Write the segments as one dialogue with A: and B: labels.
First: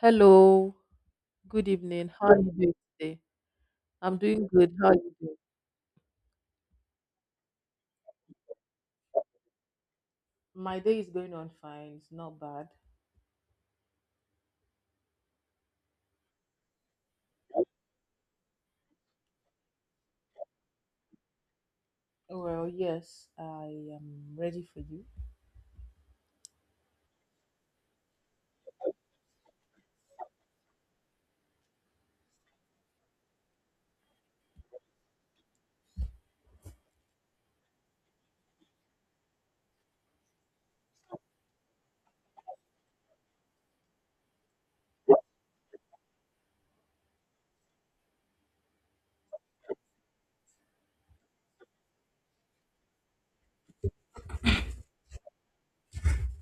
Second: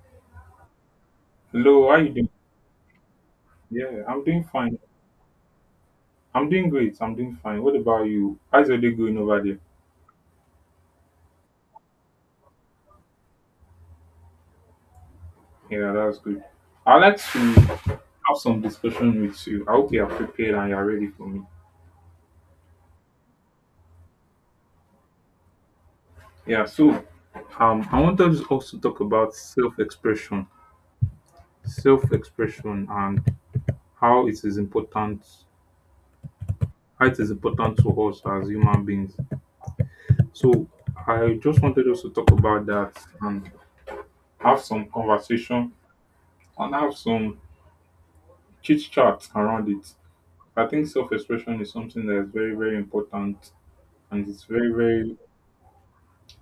A: Hello, good
B: Hello, how you
A: evening.
B: doing?
A: How are you doing today?
B: Yeah,
A: I'm
B: I'm doing
A: doing good.
B: fine.
A: How are you doing?
B: I'm doing great. I'm doing fine. What about you? How's your day going over there?
A: My day is going on fine. It's not bad.
B: Yeah, that's good. I'd like to have some discussion with you. I hope you are prepared and you are ready for me.
A: Well, yes, I am ready for you.
B: Yeah, so I wanted us also talk about self-expression, and how it is important, how it is important to us as human beings. So I just wanted us to talk about that and have some conversation and have some chit chat around it. I think self-expression is something that is very, very important, and it's very, very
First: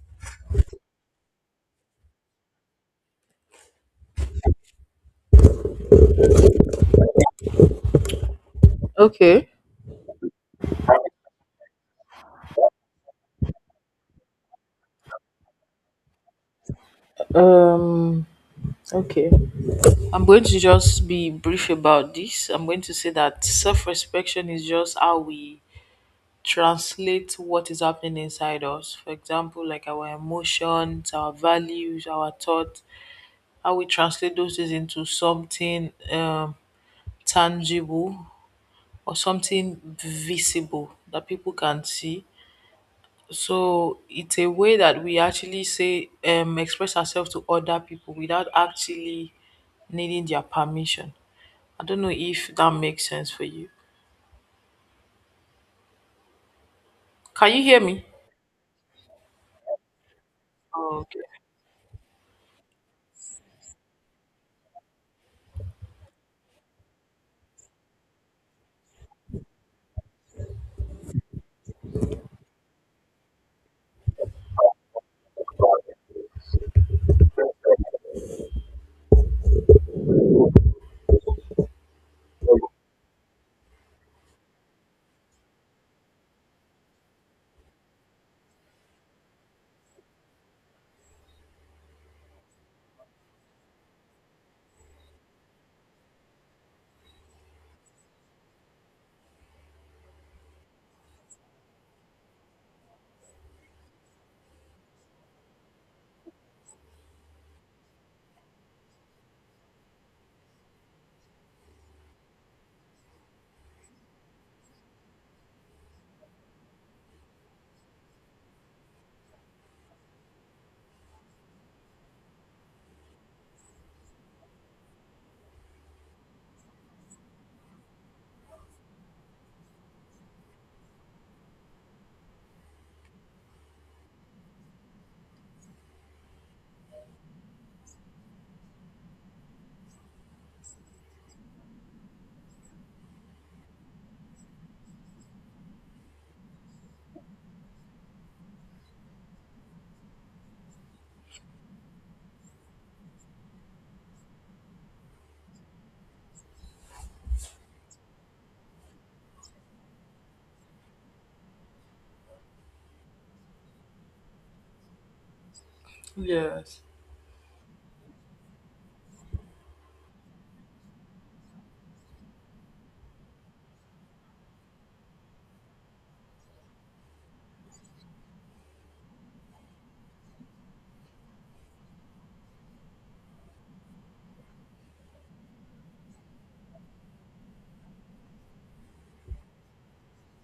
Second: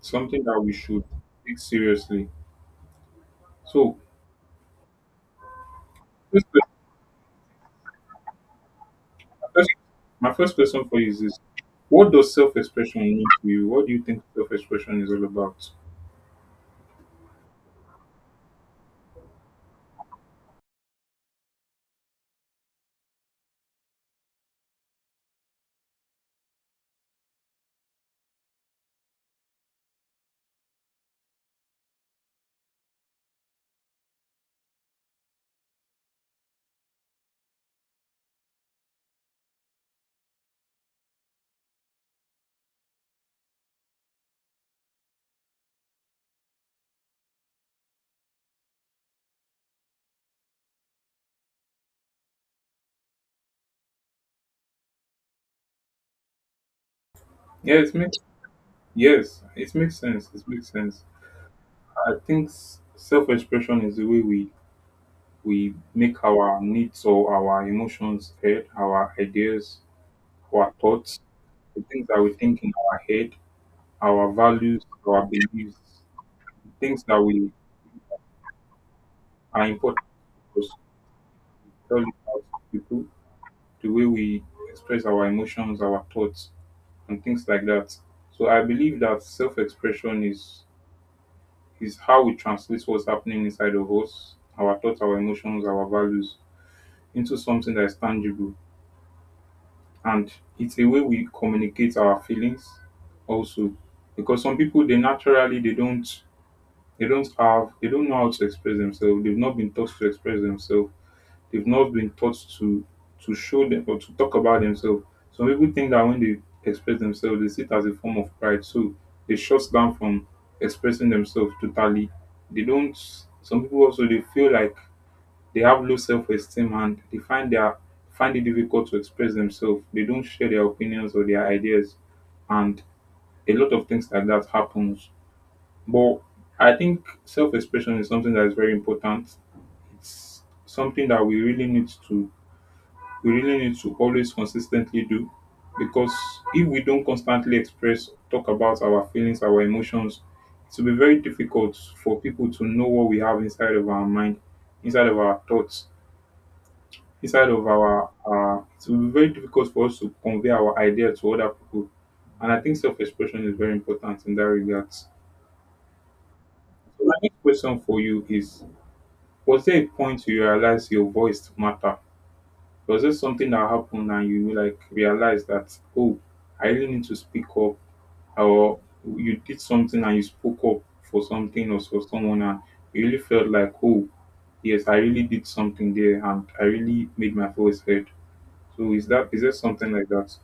B: something that we should take seriously. So, this question,
A: Okay.
B: first- my first question for you is this: What does self-expression mean to you? What do you think self-expression is all about?
A: Um, okay. I'm going to just be brief about this. I'm going to say that self respection is just how we translate what is happening inside us. For example, like our emotions, our values, our thoughts, how we translate those things into something, tangible or something visible that people can see. So it's a way that we actually say express ourselves to other people without actually needing their permission. I don't know if that makes sense for you. Can you
B: Yeah,
A: hear
B: it
A: me?
B: makes yes, it makes sense. It makes sense.
A: Okay.
B: I think self-expression is the way we make our needs or our emotions heard, our ideas, our thoughts, the things that we think in our head, our values, our beliefs, things that we are important to us, tell it out to people, the way we express our emotions, our thoughts, and things like that. So I believe that self-expression is how we translate what's happening inside of us, our thoughts, our emotions, our values, into something that is tangible. And it's a way we communicate our feelings also. Because some people, they naturally, they don't know how to express themselves. They've not been taught to express themselves. They've not been taught to show them or to talk about themselves. Some people think that when they express themselves, they see it as a form of pride. So they shut down from expressing themselves totally. They don't. Some people also they feel like they have low self esteem and they find it difficult to express themselves. They don't share their opinions or their ideas, and a lot of things like that happens. But I think self expression is something that is very important. It's something that we really need to always consistently do, because if we don't constantly express talk about our feelings, our emotions, it will be very difficult for people to know what we have inside of our mind, inside of our thoughts. Inside of our our it will be very difficult for us to convey our idea to other people. And I think self expression is very important in that regard. So
A: Yes.
B: my next question for you is: Was there a point you realized your voice matter? Was there something that happened and you like realized that, oh, I really need to speak up, or you did something and you spoke up for something or for someone and you really felt like, oh yes, I really did something there and I really made my voice heard. So is there something like that?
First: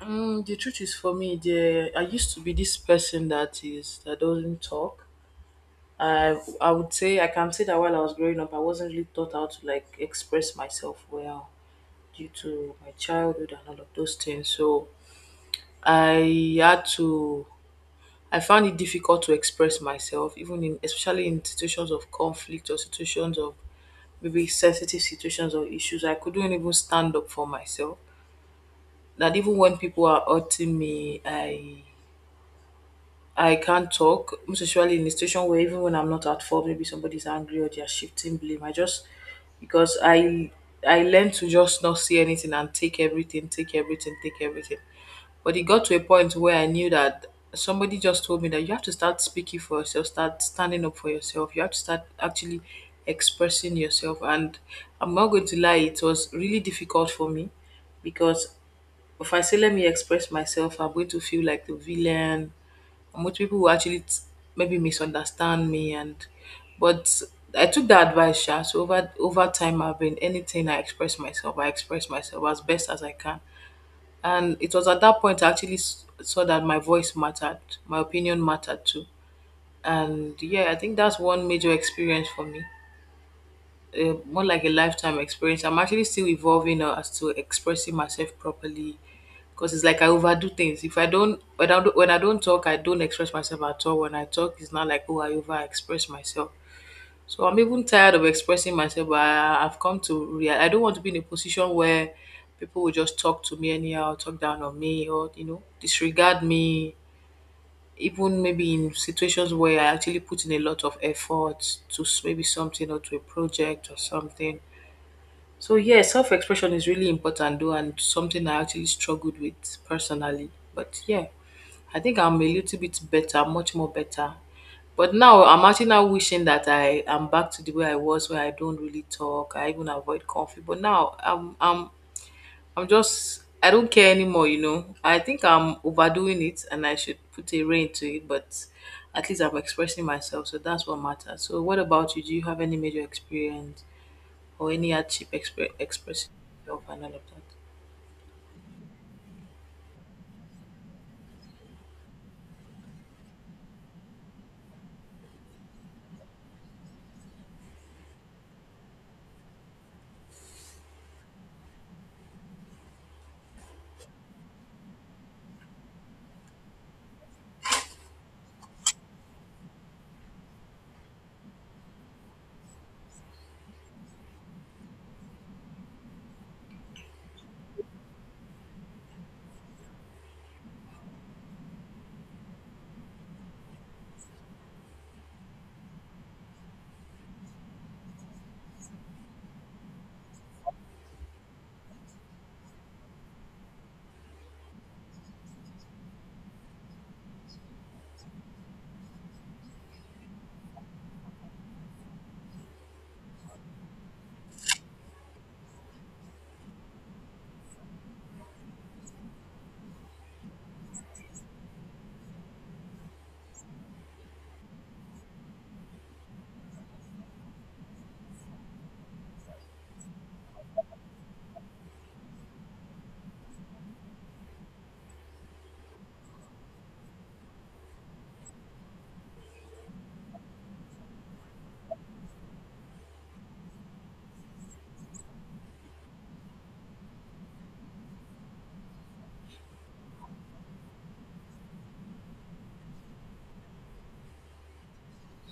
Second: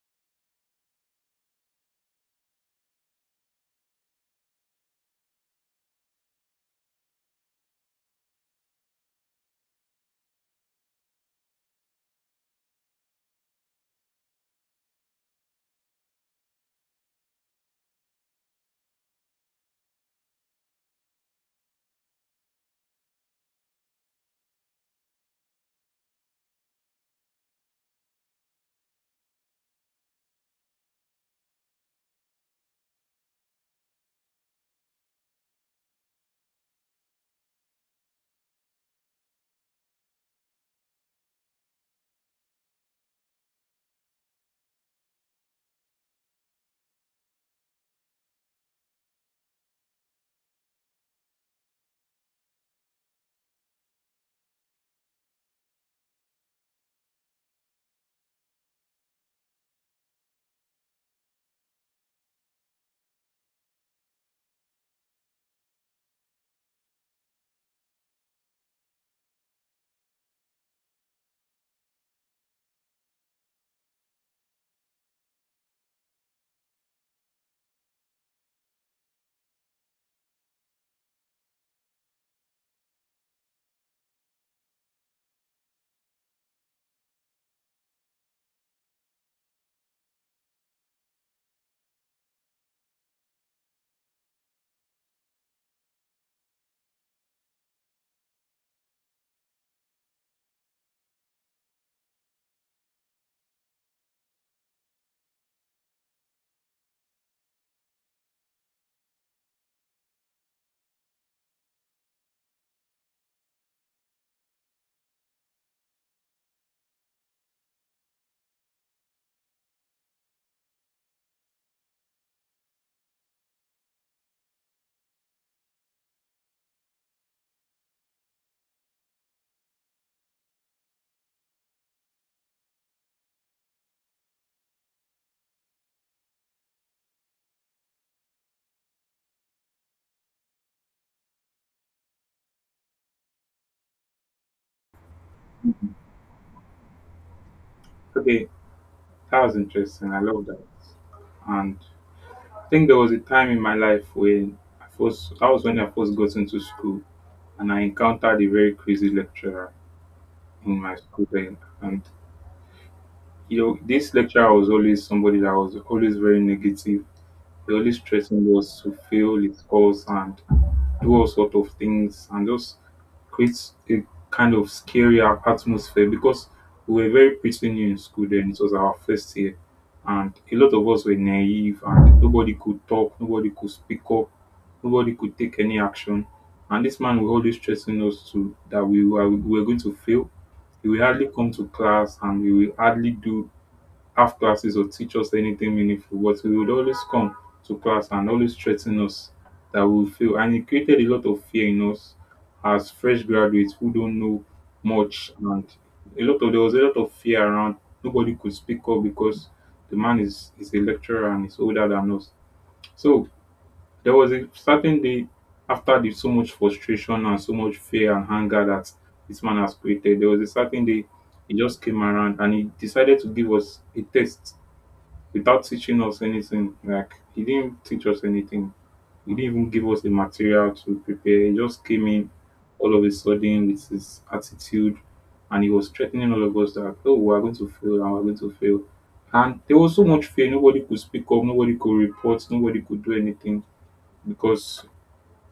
A: Mm, the truth is for me, the I used to be this person that doesn't talk. I would say I can say that while I was growing up, I wasn't really taught how to like express myself well, due to my childhood and all of those things. So I had to, I found it difficult to express myself, even in especially in situations of conflict or situations of maybe sensitive situations or issues. I couldn't even stand up for myself. That even when people are hurting me, I can't talk, most especially in a situation where even when I'm not at fault, maybe somebody's angry or they're shifting blame. I just, because I learned to just not see anything and take everything, take everything, take everything. But it got to a point where I knew that, somebody just told me that you have to start speaking for yourself, start standing up for yourself. You have to start actually expressing yourself. And I'm not going to lie, it was really difficult for me because if I say, let me express myself, I'm going to feel like the villain. And which people will actually maybe misunderstand me. And but I took that advice, Sha. So over time, I've been anything I express myself. I express myself as best as I can. And it was at that point I actually saw that my voice mattered, my opinion mattered too. And yeah, I think that's one major experience for me, more like a lifetime experience. I'm actually still evolving as to expressing myself properly because it's like I overdo things. If I don't when I don't, when I don't talk, I don't express myself at all. When I talk, it's not like oh I over express myself. So I'm even tired of expressing myself. But I've come to real. I don't want to be in a position where people will just talk to me anyhow, talk down on me, or you know disregard me. Even maybe in situations where I actually put in a lot of effort to maybe something or to a project or something. So yeah, self-expression is really important though, and something I actually struggled with personally. But yeah, I think I'm a little bit better, much more better. But now I'm actually now wishing that I am back to the way I was, where I don't really talk. I even avoid conflict. But now I'm just, I don't care anymore. You know, I think I'm overdoing it, and I should put a rein to it. But at least I'm expressing myself, so that's what matters. So what about you? Do you have any major experience or any hardship expressing yourself and all of that?
B: Okay, that was interesting. I love that. And I think there was a time in my life when I first that was when I first got into school and I encountered a very crazy lecturer in my school then. And this lecturer was always somebody that was always very negative, the only stressing was to fail his course and do all sort of things and just creates a kind of scary atmosphere, because we were very pretty new in school then. It was our first year, and a lot of us were naive, and nobody could talk, nobody could speak up, nobody could take any action. And this man was always stressing us to that we were going to fail. We will hardly come to class, and we will hardly do have classes or teach us anything meaningful, but he would always come to class and always threaten us that we will fail. And it created a lot of fear in us as fresh graduates who don't know much. And a lot of there was a lot of fear around. Nobody could speak up because the man is a lecturer and is older than us. So there was a certain day, after the so much frustration and so much fear and anger that this man has created, there was a certain day he just came around and he decided to give us a test without teaching us anything. Like he didn't teach us anything. He didn't even give us the material to prepare. He just came in all of a sudden with his attitude and he was threatening all of us that, oh, we are going to fail and we're going to fail. And there was so much fear, nobody could speak up, nobody could report, nobody could do anything because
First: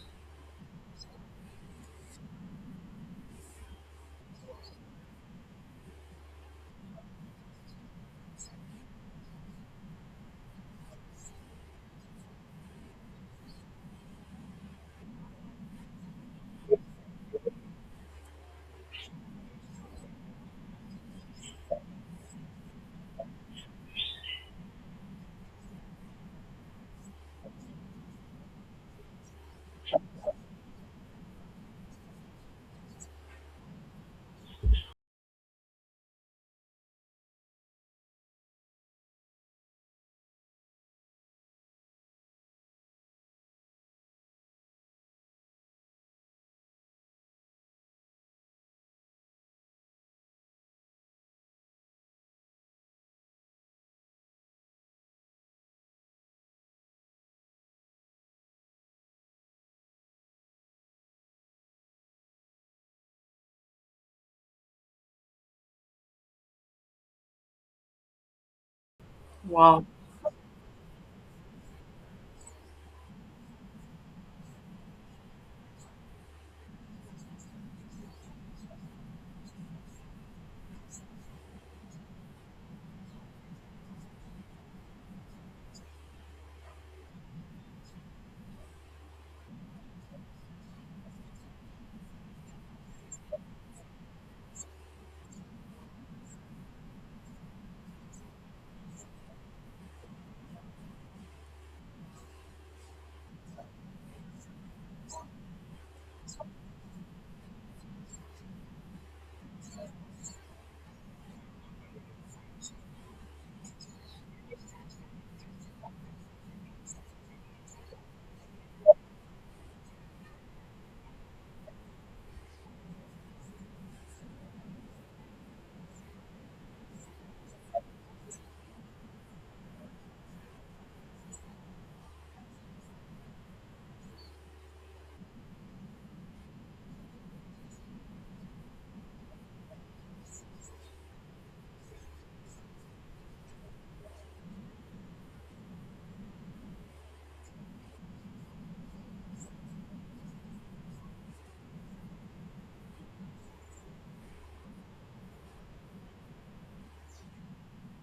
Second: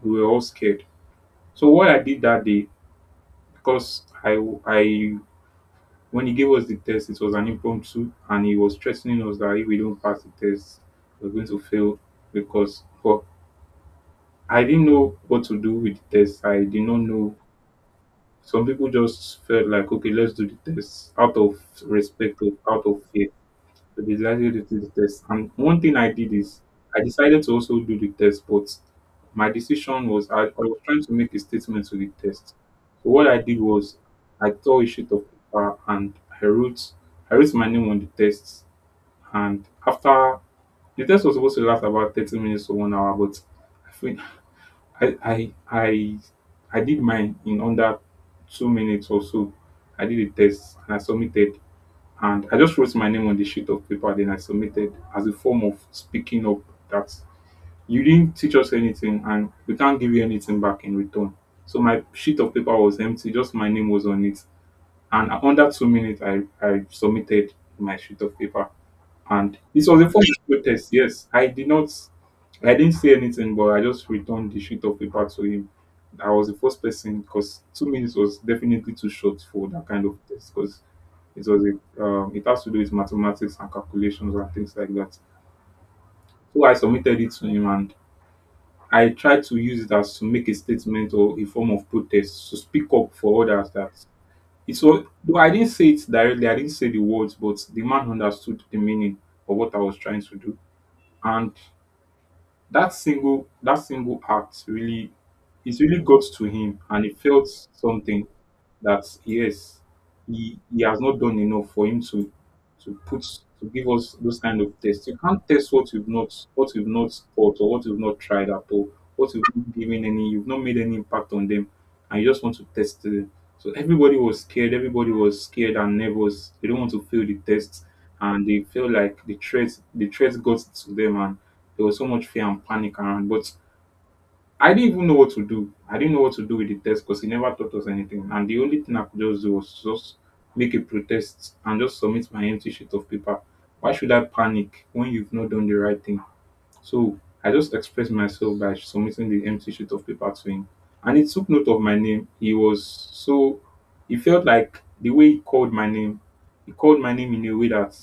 B: we were all scared. So what I did that day, because I when he gave us the test, it was an impromptu, and he was threatening us that if we don't pass the test, we're going to fail because. But I didn't know what to do with the test. I did not know. Some people just felt like, okay, let's do the test out of respect, or out of fear. So they decided to do the test. And one thing I did is I decided to also do the test, but my decision was I was trying to make a statement to the test. So what I did was I tore a sheet of paper and I wrote I wrote my name on the test. And after the test was supposed to last about 30 minutes to one hour, but I think I I I I did mine in under 2 minutes or so. I did a test and I submitted and I just wrote my name on the sheet of paper, then I submitted as a form of speaking up that you didn't teach us anything and we can't give you anything back in return. So my sheet of paper was empty, just my name was on it, and under 2 minutes I submitted my sheet of paper. And
A: Wow.
B: this was a form of protest, yes. I didn't say anything, but I just returned the sheet of paper to him. I was the first person because 2 minutes was definitely too short for that kind of test, because it was it has to do with mathematics and calculations and things like that. So I submitted it to him and I tried to use it as to make a statement or a form of protest to speak up for others that it was though I didn't say it directly, I didn't say the words, but the man understood the meaning of what I was trying to do. And that single act really, it really got to him, and he felt something that, yes, he has not done enough for him to put to give us those kind of tests. You can't test what you've not thought, or what you've not tried at all, what you've not given any you've not made any impact on them, and you just want to test them. So everybody was scared, everybody was scared and nervous, they don't want to fail the test, and they feel like the threat got to them, and there was so much fear and panic around. But I didn't even know what to do. I didn't know what to do with the test because he never taught us anything. And the only thing I could just do was just make a protest and just submit my empty sheet of paper. Why should I panic when you've not done the right thing? So I just expressed myself by submitting the empty sheet of paper to him. And he took note of my name. He felt like the way he called my name, he called my name in a way that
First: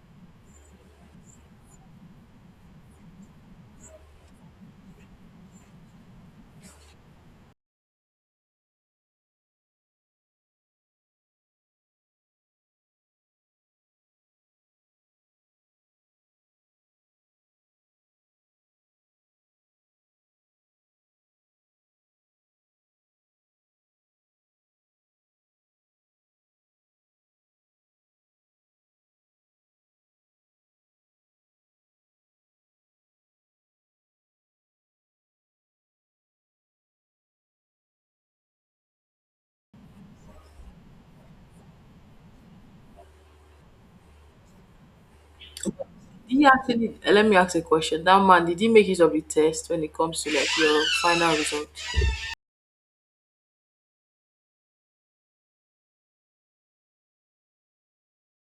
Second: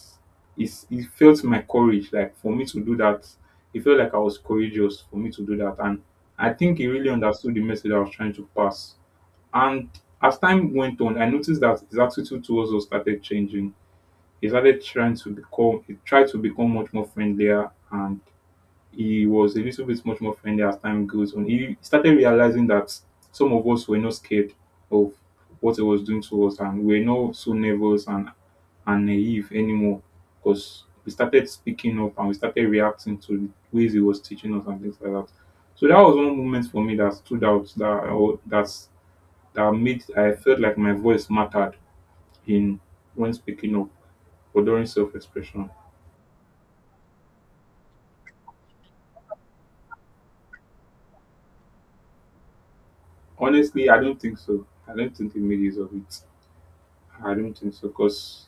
B: is, he felt my courage, like for me to do that. He felt like I was courageous for me to do that. And I think he really understood the message I was trying to pass. And as time went on, I noticed that his attitude towards us started changing. He tried to become much more friendlier, and he was a little bit much more friendly as time goes on. He started realizing that some of us were not scared of what he was doing to us and we're not so nervous and naive anymore, because we started speaking up and we started reacting to the ways he was teaching us and things like that. So that was one moment for me that stood out, that or that's that made I felt like my voice mattered in when speaking up or during self expression.
A: Did he actually, let me ask a question. That man, did he make use of the test when it comes to like your final result?
B: Honestly, I don't think so. I don't think he made use of it. I don't think so, because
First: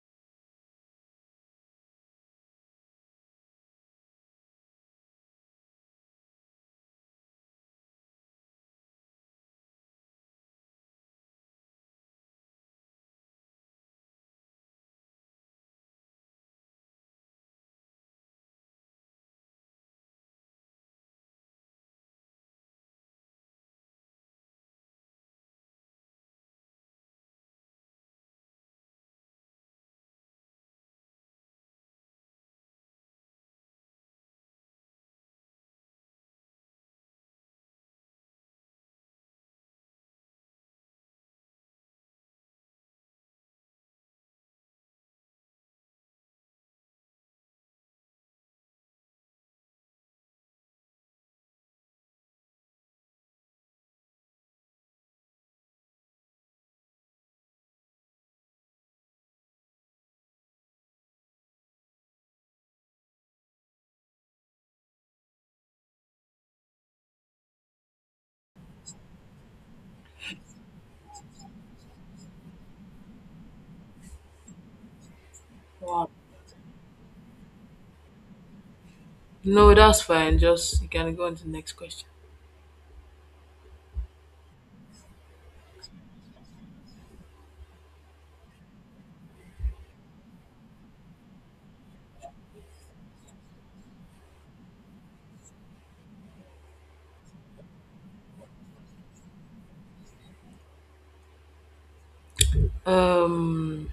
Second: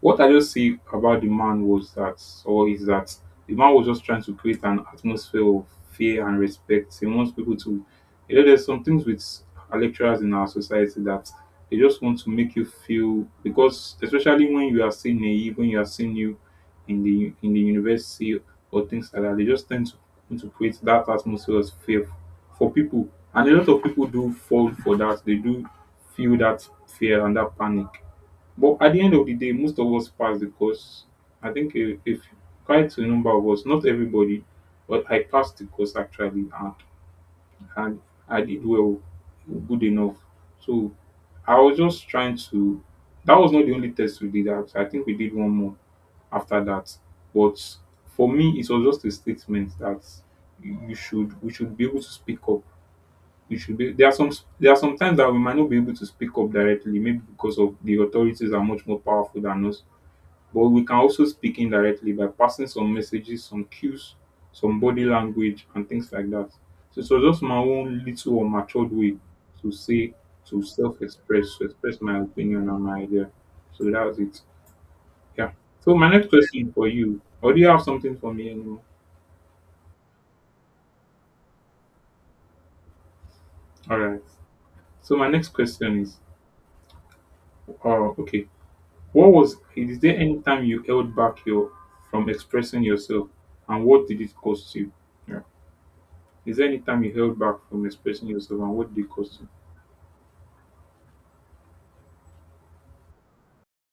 B: what I just see about the man was that, or is that, the man was just trying to create an atmosphere of fear and respect. He wants people to, there's some things with our lecturers in our society that they just want to make you feel because, especially when you are still naive, when you are still new in the university or things like that, they just tend to want to create that atmosphere of fear for people, and a lot of people do fall for that. They do feel that fear and that panic, but at the end of the day, most of us pass the course. I think if quite a number of us, not everybody, but I passed the course actually, and I did well, good enough. So I was just trying to. That was not the only test we did. Out. I think we did one more after that. But for me, it was just a statement that you should we should be able to speak up. We should be There are some times that we might not be able to speak up directly, maybe because of the authorities are much more powerful than us, but we can also speak indirectly by passing some messages, some cues, some body language, and things like that. So it was just my own little or matured way to say, to self express, to express my opinion and my idea. So that was it. Yeah. So my
A: Wow.
B: next question for you, or do you have something for me anymore?
A: No, that's fine. Just you can go on to the next question.
B: All right. So my next question is, okay, what was is there any time you held back your from expressing yourself, and what did it cost you? Is there any time you held back from expressing yourself and what did it cost you?
A: Um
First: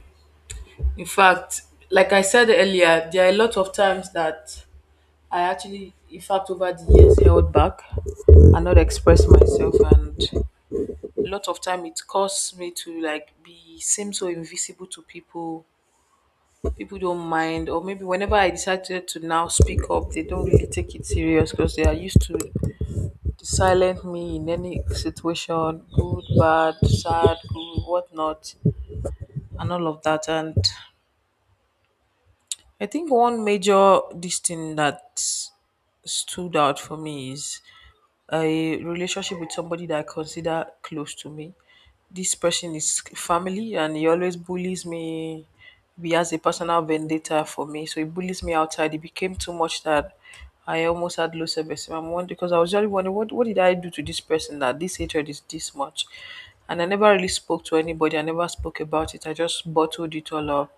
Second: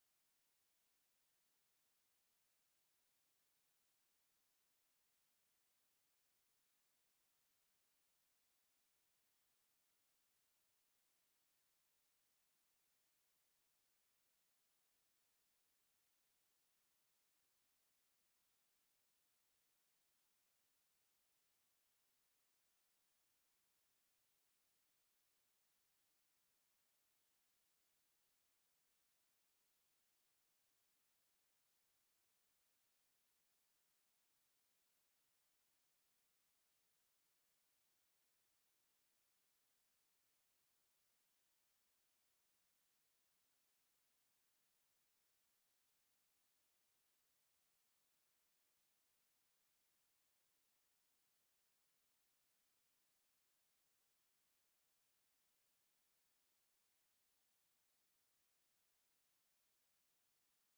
A: in fact, like I said earlier, there are a lot of times that I actually in fact over the years held back and not express myself, and a lot of time it caused me to like be seem so invisible to people. People don't mind, or maybe whenever I decided to now speak up they don't really take it serious because they are used to the silent me in any situation, good, bad, sad, good, whatnot and all of that. And I think one major this thing that stood out for me is a relationship with somebody that I consider close to me. This person is family and he always bullies me. He has a personal vendetta for me, so he bullies me outside. It became too much that I almost had low self-esteem. I'm wondering, because I was really wondering what did I do to this person that this hatred is this much, and I never really spoke to anybody. I never spoke about it. I just bottled it all up.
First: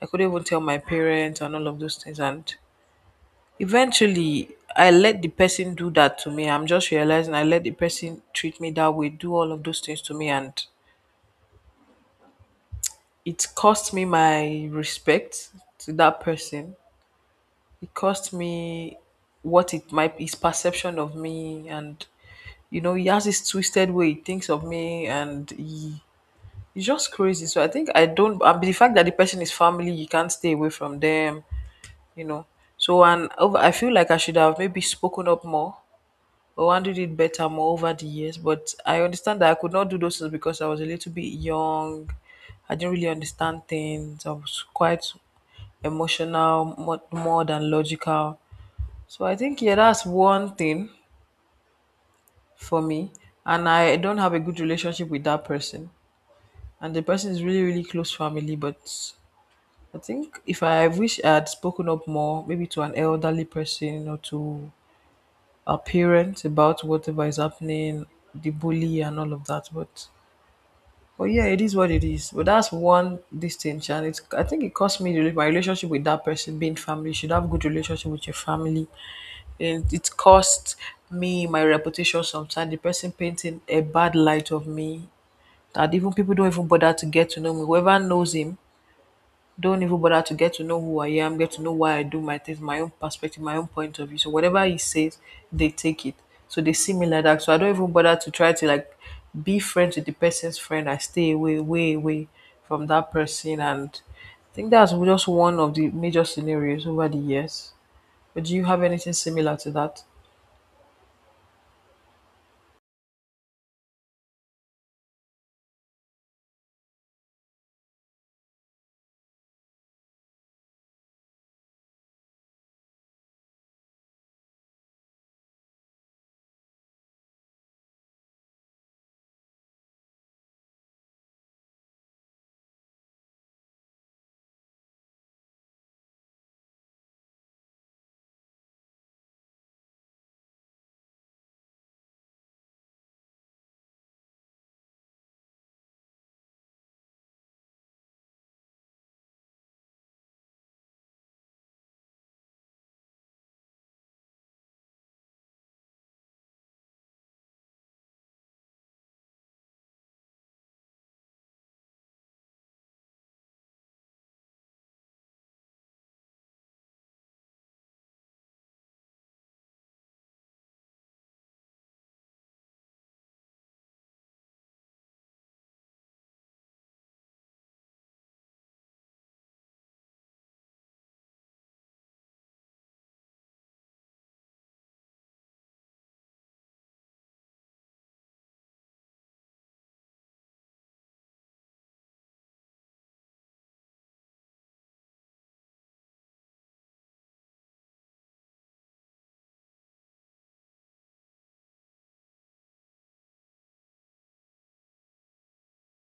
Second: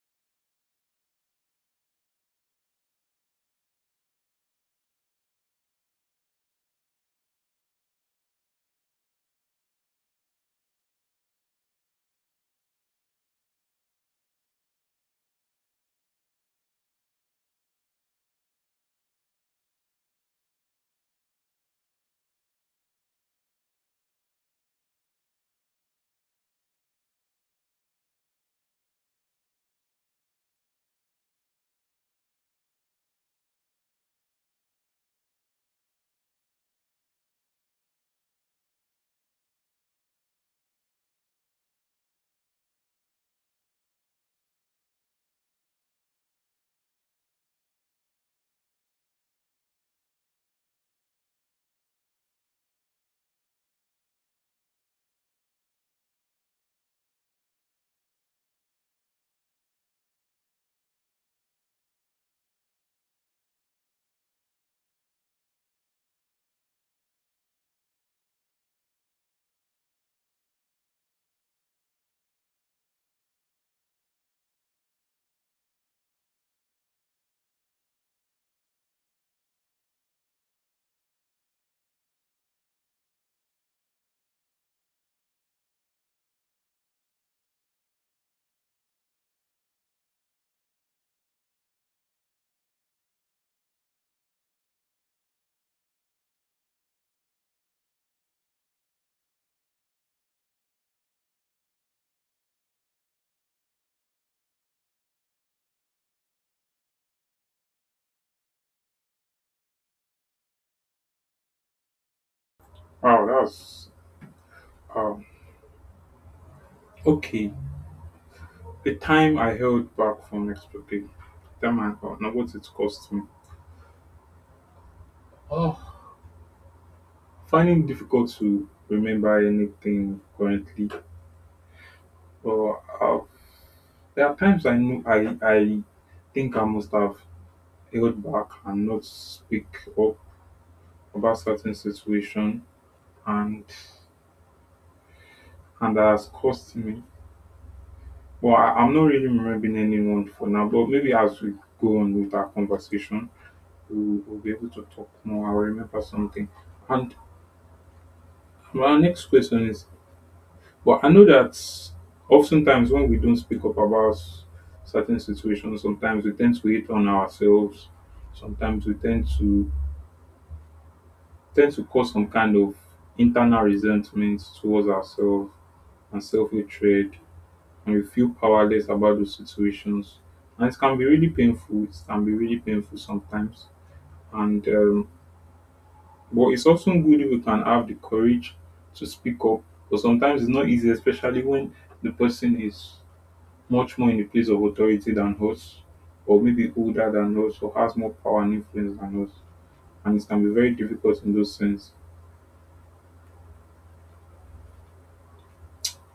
A: I couldn't even tell my parents and all of those things. And eventually, I let the person do that to me. I'm just realizing I let the person treat me that way, do all of those things to me. And it cost me my respect to that person. It cost me what it might, his perception of me. And you know he has this twisted way he thinks of me, and he he's just crazy. So I think I don't I mean, the fact that the person is family, you can't stay away from them, you know. So and over, I feel like I should have maybe spoken up more or handled it better more over the years. But I understand that I could not do those things because I was a little bit young. I didn't really understand things. I was quite emotional, more than logical. So I think yeah, that's one thing for me. And I don't have a good relationship with that person. And the person is really, really close family, but I think if I wish I had spoken up more, maybe to an elderly person or to our parents about whatever is happening, the bully and all of that. But yeah, it is what it is. But that's one distinction. And it's, I think it cost me really my relationship with that person being family. You should have good relationship with your family. And it cost me my reputation sometimes. The person painting a bad light of me. That even people don't even bother to get to know me. Whoever knows him don't even bother to get to know who I am, get to know why I do my things, my own perspective, my own point of view. So whatever he says, they take it. So they see me like that. So I don't even bother to try to like be friends with the person's friend. I stay away, way away from that person. And I think that's just one of the major scenarios over the years. But do you have anything similar to that?
B: Wow, that's um okay. The time I held back from expressing okay, the time I held, now what it cost me. Finding it difficult to remember anything currently. But there are times I know I think I must have held back and not speak up about certain situation, and and that has cost me. Well, I'm not really remembering anyone for now, but maybe as we go on with our conversation, we'll be able to talk more. I'll remember something. And my next question is, well, I know that oftentimes when we don't speak up about certain situations, sometimes we tend to hate on ourselves. Sometimes we tend to tend to cause some kind of internal resentment towards ourselves and self hatred, and you feel powerless about those situations. And it can be really painful. It can be really painful sometimes. And but it's also good if we can have the courage to speak up. But sometimes it's not easy, especially when the person is much more in a place of authority than us, or maybe older than us, or has more power and influence than us. And it can be very difficult in those sense.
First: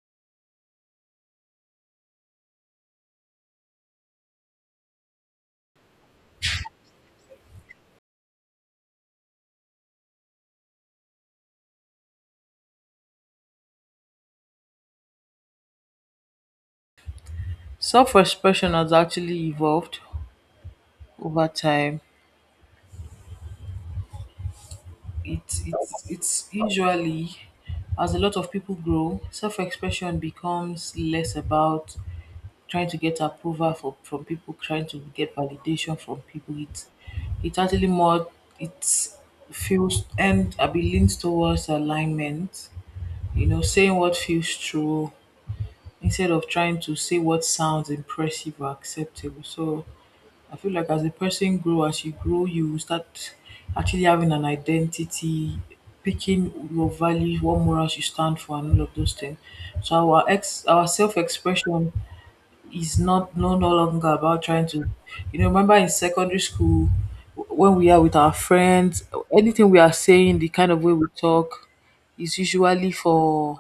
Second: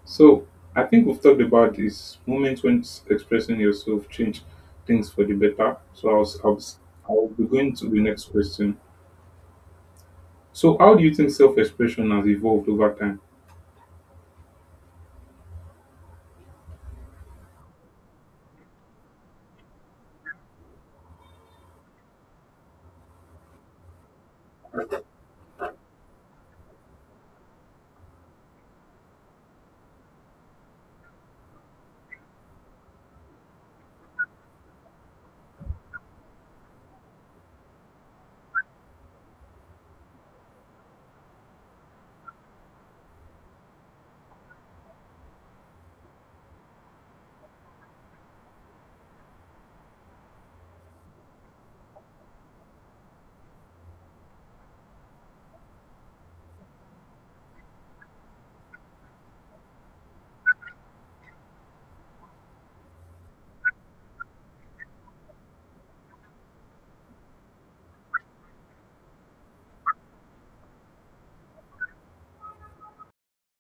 B: So I think we've talked about this moment when expressing yourself change things for the better. So I'll be going to the next question. So how do you think self-expression has evolved over time?
A: Self expression has actually evolved over time. It's usually, as a lot of people grow, self-expression becomes less about trying to get approval from people, trying to get validation from people. It's actually more, it feels, and I be leans towards alignment. You know, saying what feels true instead of trying to say what sounds impressive or acceptable. So I feel like as a person grow, as you grow, you will start actually having an identity, picking your values, what morals you stand for, and all of those things. So our self-expression is not no no longer about trying to, you know, remember in secondary school when we are with our friends, anything we are saying, the kind of way we talk, is usually for,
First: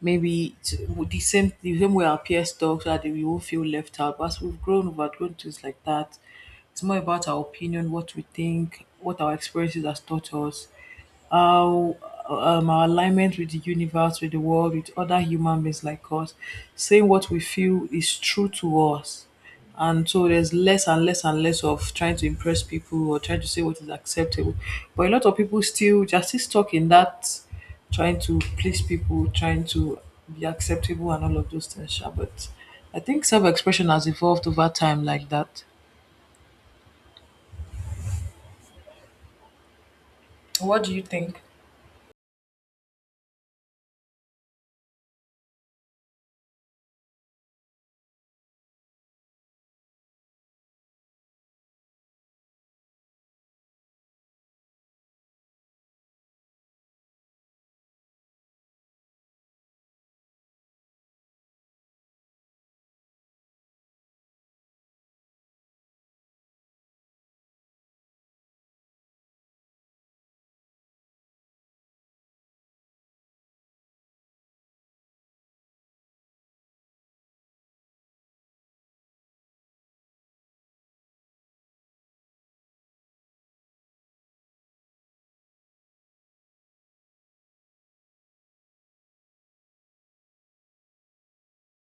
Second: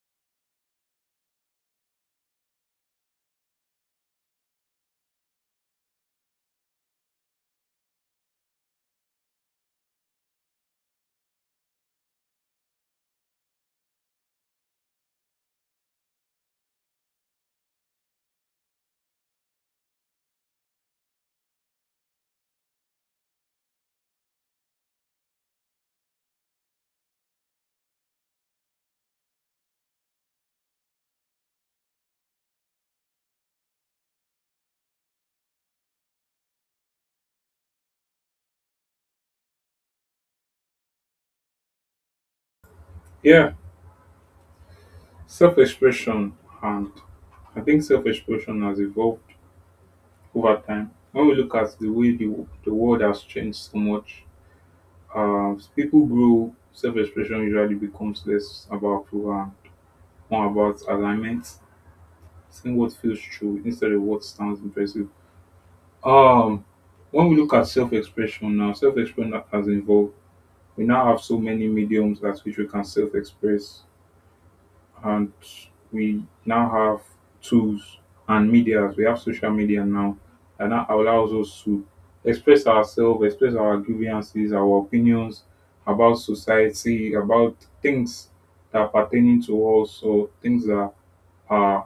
A: maybe it's the same way our peers talk so that we won't feel left out. But as we've grown, we've outgrown things like that. It's more about our opinion, what we think, what our experiences has taught us, how our alignment with the universe, with the world, with other human beings like us, saying what we feel is true to us. And so there's less and less and less of trying to impress people or trying to say what is acceptable, but a lot of people still just still stuck in that trying to please people, trying to be acceptable and all of those things, sha. But I think self-expression has evolved over time like that. What do you think?
B: Yeah, self-expression, and I think self-expression has evolved over time. When we look at the way the world has changed so much, as people grow, self-expression usually becomes less about approval and more about alignment, seeing what feels true instead of what sounds impressive. Um, when we look at self-expression now, self-expression that has involved, we now have so many mediums that which we can self-express, and we now have tools and medias. We have social media now, and that allows us to express ourselves, express our grievances, our opinions about society, about things that are pertaining to us, or things that are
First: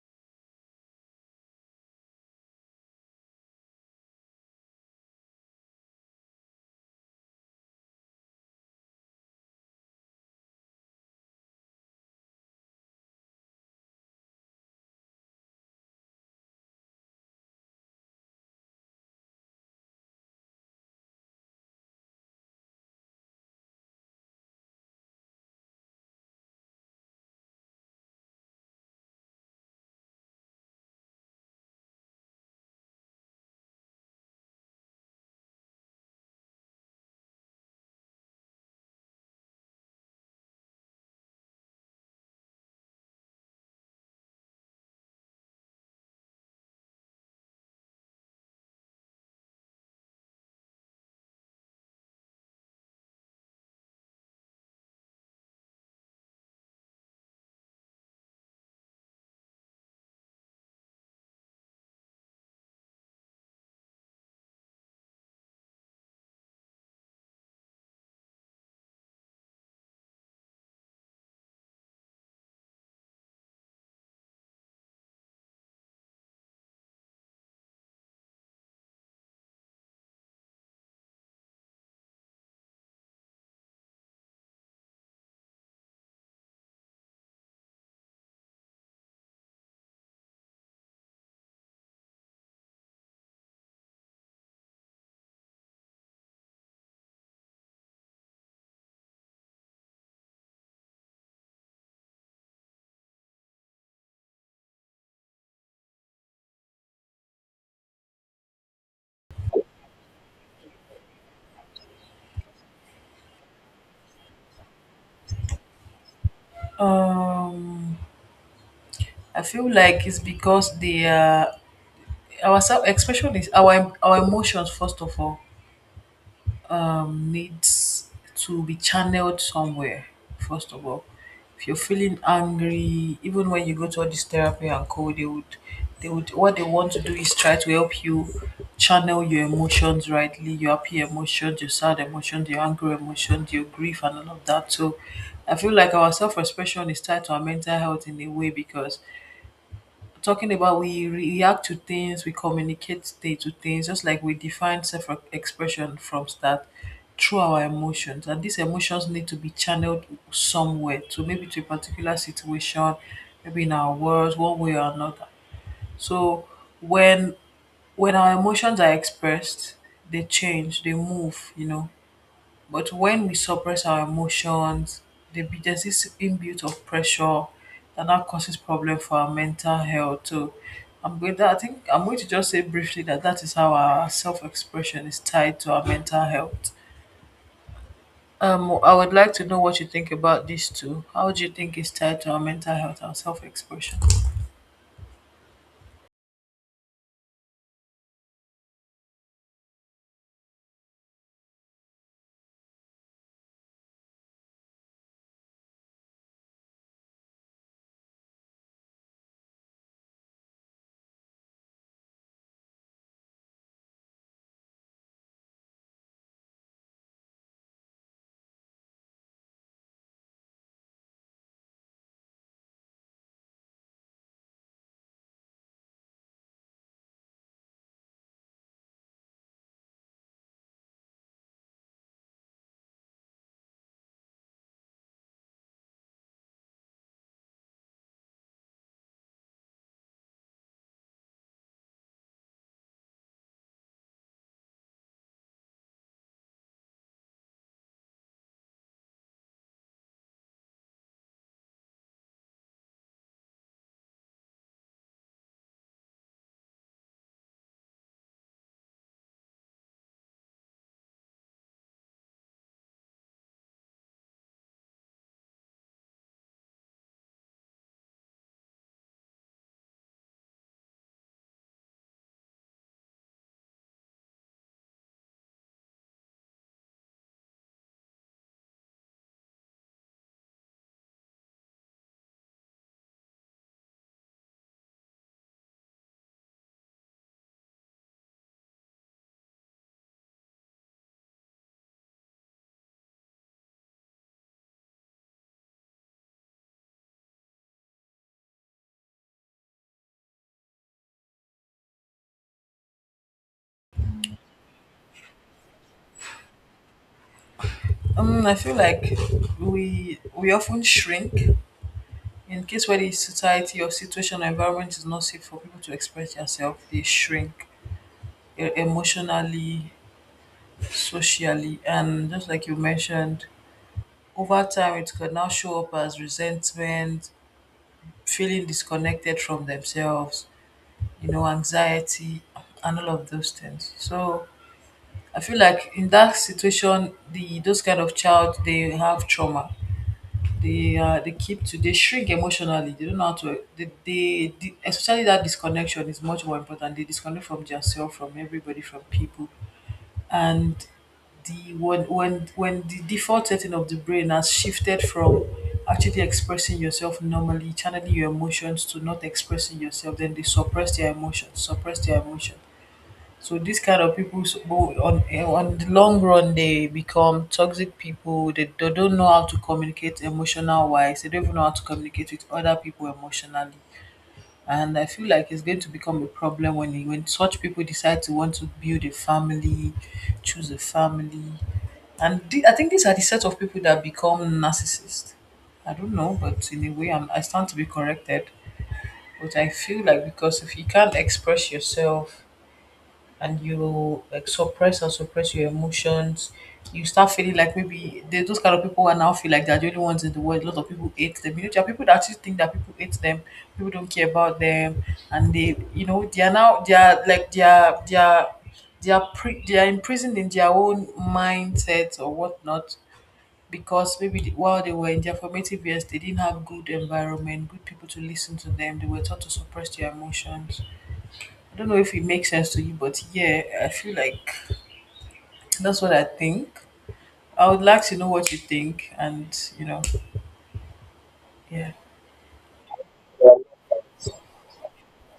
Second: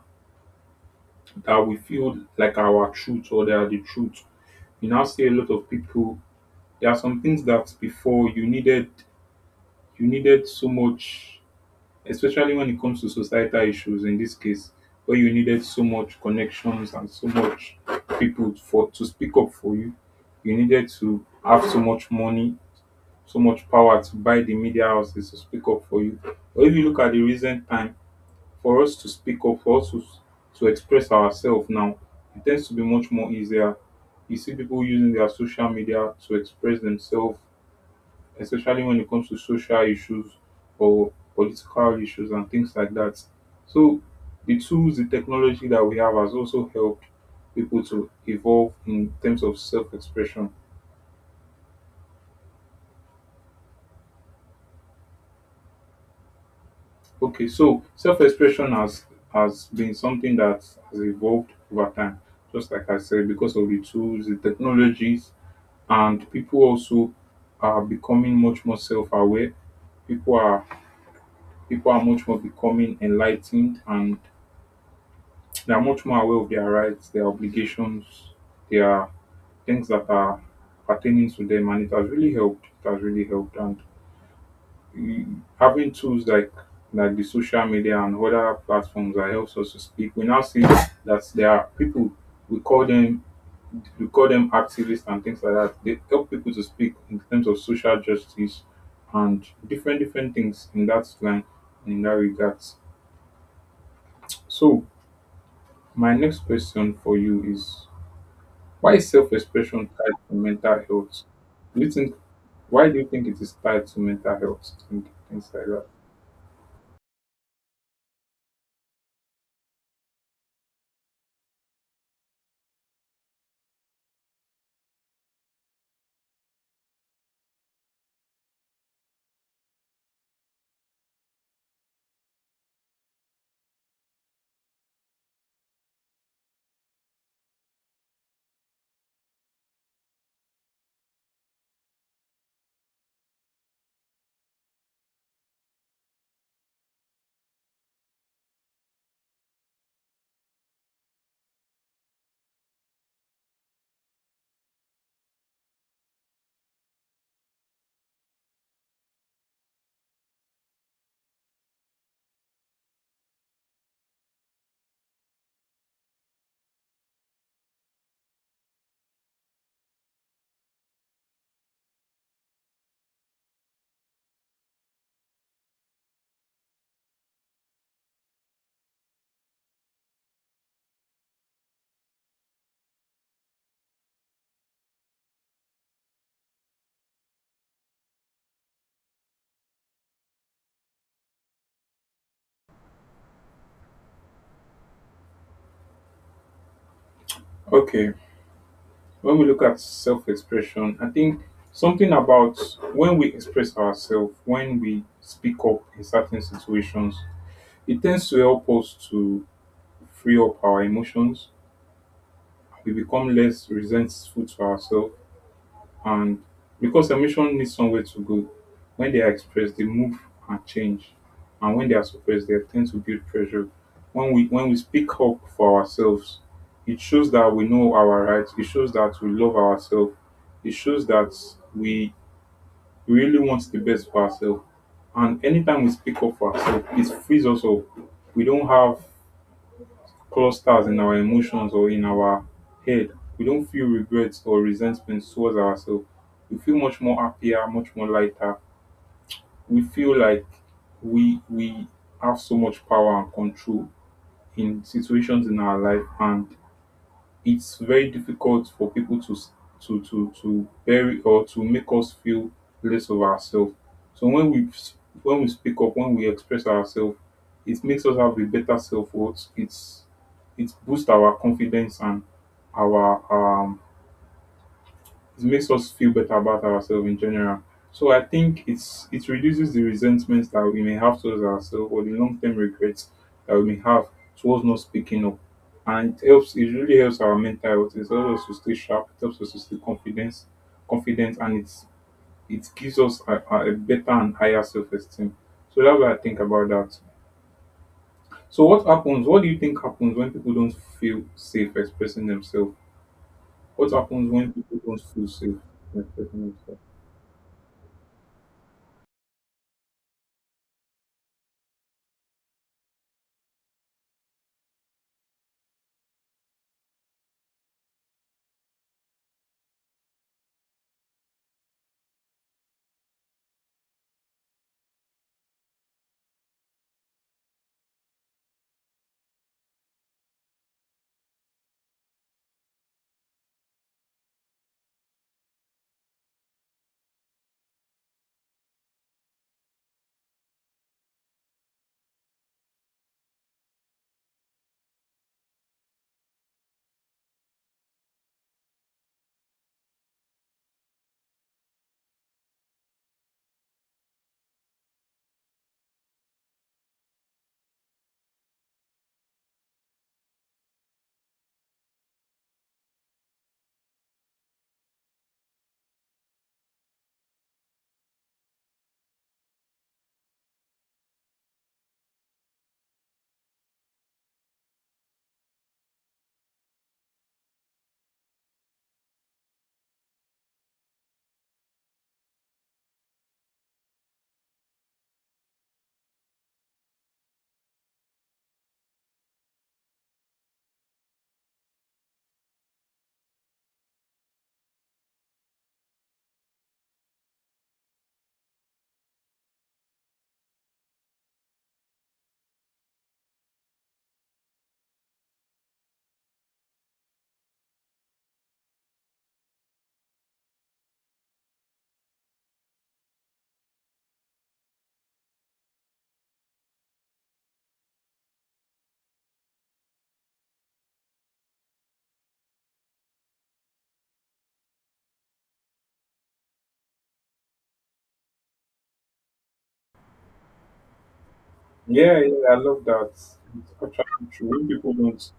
B: that we feel like our truth or they are the truth. You now see a lot of people There are some things that before you needed so much, especially when it comes to societal issues in this case, where you needed so much connections and so much people for to speak up for you. You needed to have so much money, so much power to buy the media houses to speak up for you. But if you look at the recent time, for us to speak up, to express ourselves now, it tends to be much more easier. You see people using their social media to express themselves, especially when it comes to social issues or political issues and things like that. So the tools, the technology that we have has also helped people to evolve in terms of self-expression. Okay, so self-expression has been something that has evolved over time, just like I said, because of the tools, the technologies, and people also are becoming much more self-aware. People are people are much more becoming enlightened and they are much more aware of their rights, their obligations, their things that are pertaining to them, and it has really helped. It has really helped, and having tools like the social media and other platforms that helps us to speak. We now see that there are people we call them we call them activists and things like that. They help people to speak in terms of social justice and different different things in that line and in that regard. So my next question for you is, why is self-expression tied to mental health? Do you think why do you think it is tied to mental health and things like that?
A: um I feel like it's because the our self-expression is our emotions, first of all, needs to be channeled somewhere, first of all. If you're feeling angry, even when you go to all this therapy and co, they would what they want to do is try to help you channel your emotions rightly, your happy emotions, your sad emotions, your angry emotions, your grief and all of that. So I feel like our self expression is tied to our mental health in a way because talking about we react to things, we communicate day to things, just like we define self expression from start through our emotions. And these emotions need to be channeled somewhere, to maybe to a particular situation, maybe in our words, one way or another. So when when our emotions are expressed, they change, they move, you know, but when we suppress our emotions, there's this inbuilt of pressure that now causes problem for our mental health too. I think I'm going to just say briefly that that is how our self-expression is tied to our mental health. I would like to know what you think about this too. How do you think it's tied to our mental health and self-expression?
B: Okay, when we look at self-expression, I think something about when we express ourselves, when we speak up in certain situations, it tends to help us to free up our emotions. We become less resentful to ourselves. And because emotion needs somewhere to go, when they are expressed, they move and change. And when they are suppressed, they tend to build pressure. When we speak up for ourselves, it shows that we know our rights. It shows that we love ourselves. It shows that we really want the best for ourselves. And anytime we speak up for ourselves, it frees us up. We don't have clusters in our emotions or in our head. We don't feel regrets or resentment towards ourselves. We feel much more happier, much more lighter. We feel like we have so much power and control in situations in our life, and it's very difficult for people to bury or to make us feel less of ourselves. So when we speak up, when we express ourselves, it makes us have a better self worth. It boosts our confidence and our it makes us feel better about ourselves in general. So I think it reduces the resentment that we may have towards ourselves or the long term regrets that we may have towards not speaking up. And it really helps our mental health. It helps us to stay sharp, it helps us to stay confident, and it gives us a, a better and higher self esteem. So that's what I think about that. So what happens? What do you think happens when people don't feel safe expressing themselves? What happens when people don't feel safe expressing themselves?
A: I feel like we often shrink in case where the society or situation or environment is not safe for people to express yourself. They shrink emotionally, socially, and just like you mentioned, over time it could now show up as resentment, feeling disconnected from themselves, you know, anxiety, and all of those things. So I feel like in that situation, the those kind of child they have trauma. They keep to they shrink emotionally. They don't know how to they especially that disconnection is much more important. They disconnect from themselves, from everybody, from people, and the when when the default setting of the brain has shifted from actually expressing yourself normally, channeling your emotions to not expressing yourself, then they suppress their emotions, suppress their emotion. So these kind of people go on on the long run they become toxic people. They don't know how to communicate emotional wise. They don't even know how to communicate with other people emotionally. And I feel like it's going to become a problem when such people decide to want to build a family, choose a family, and I think these are the set of people that become narcissists. I don't know, but in a way, I stand to be corrected. But I feel like because if you can't express yourself and you like suppress and suppress your emotions. You start feeling like maybe there's those kind of people who are now feel like they're the only ones in the world. A lot of people hate them. You know, there are people that actually think that people hate them, people don't care about them, and they, you know, they are now they are they are imprisoned in their own mindset or whatnot because maybe while they were in their formative years, they didn't have good environment, good people to listen to them. They were taught to suppress their emotions. I don't know if it makes sense to you, but yeah, I feel like that's what I think. I would like to know what you think, and you know, yeah.
B: Yeah, yeah, I love that. It's actually true. When people don't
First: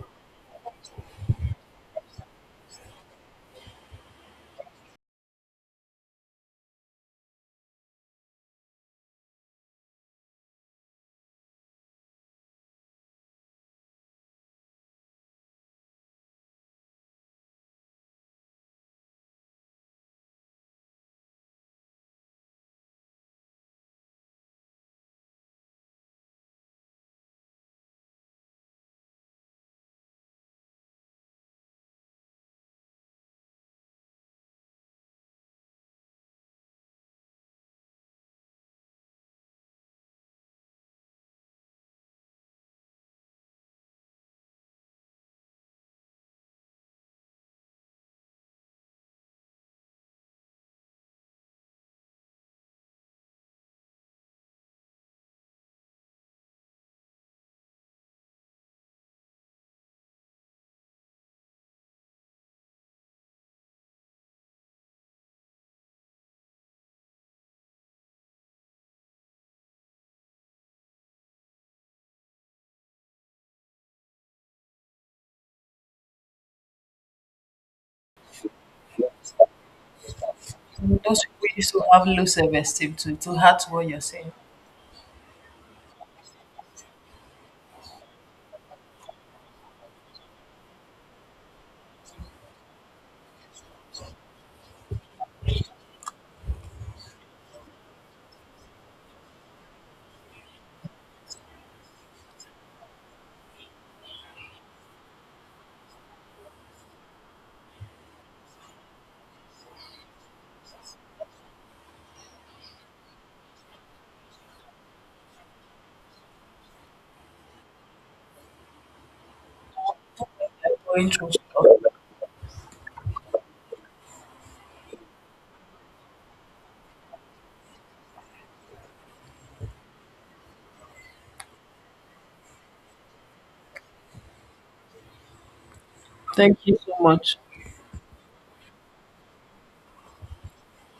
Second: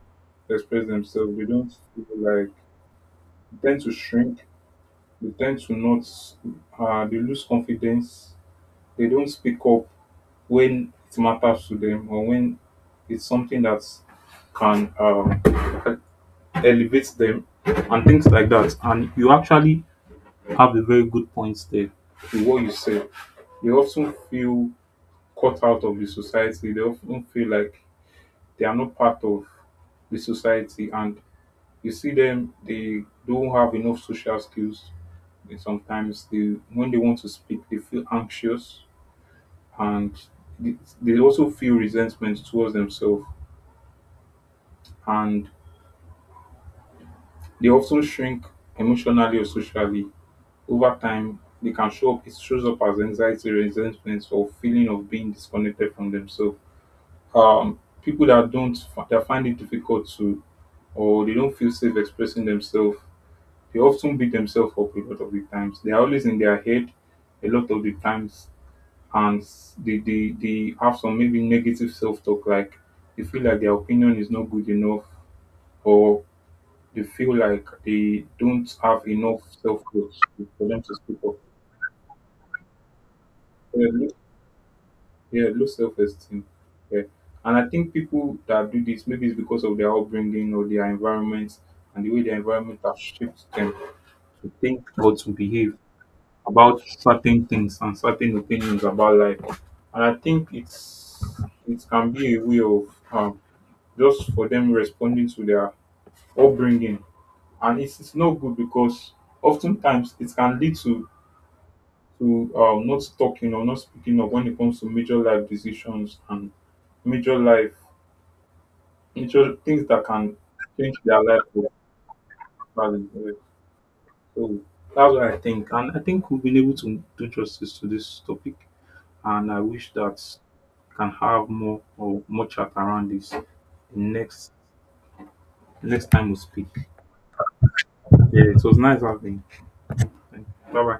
B: express themselves, they don't feel like they tend to shrink. They tend to not. They lose confidence. They don't speak up when it matters to them or when it's something that can elevate them and things like that. And you actually have a very good point there with what you said. They often feel cut out of the society. They often feel like they are not part of the society, and you see them, they don't have enough social skills, and sometimes they, when they want to speak, they feel anxious, and they they also feel resentment towards themselves, and they also shrink emotionally or socially. Over time they can show up, it shows up as anxiety, resentment, or feeling of being disconnected from themselves. People that don't fi- that find it difficult to, or they don't feel safe expressing themselves, they often beat themselves up. A lot of the times they are always in their head, a lot of the times, and they have some maybe negative self-talk, like they feel like their opinion is not good enough, or they feel like they don't have enough self-worth for them to speak
A: Those
B: up.
A: people used to have low self esteem too. It's hard to what you're saying.
B: Yeah, low self esteem. Yeah. And I think people that do this, maybe it's because of their upbringing or their environment and the way their environment has shaped them to think or to behave about certain things and certain opinions about life. And I think it can be a way of um, just for them responding to their upbringing. And it's not good because oftentimes it can lead to not talking or not speaking up when it comes to major life decisions and major life, major things that can
A: I'm
B: change
A: going
B: their
A: through
B: life
A: stuff.
B: for badly. Yeah. So that's what I think. And I think we've been able to do justice to this topic. And I wish that can have more or more chat around this next next time we
A: Thank
B: speak.
A: you so much.
B: Yeah, it was nice having. Bye bye.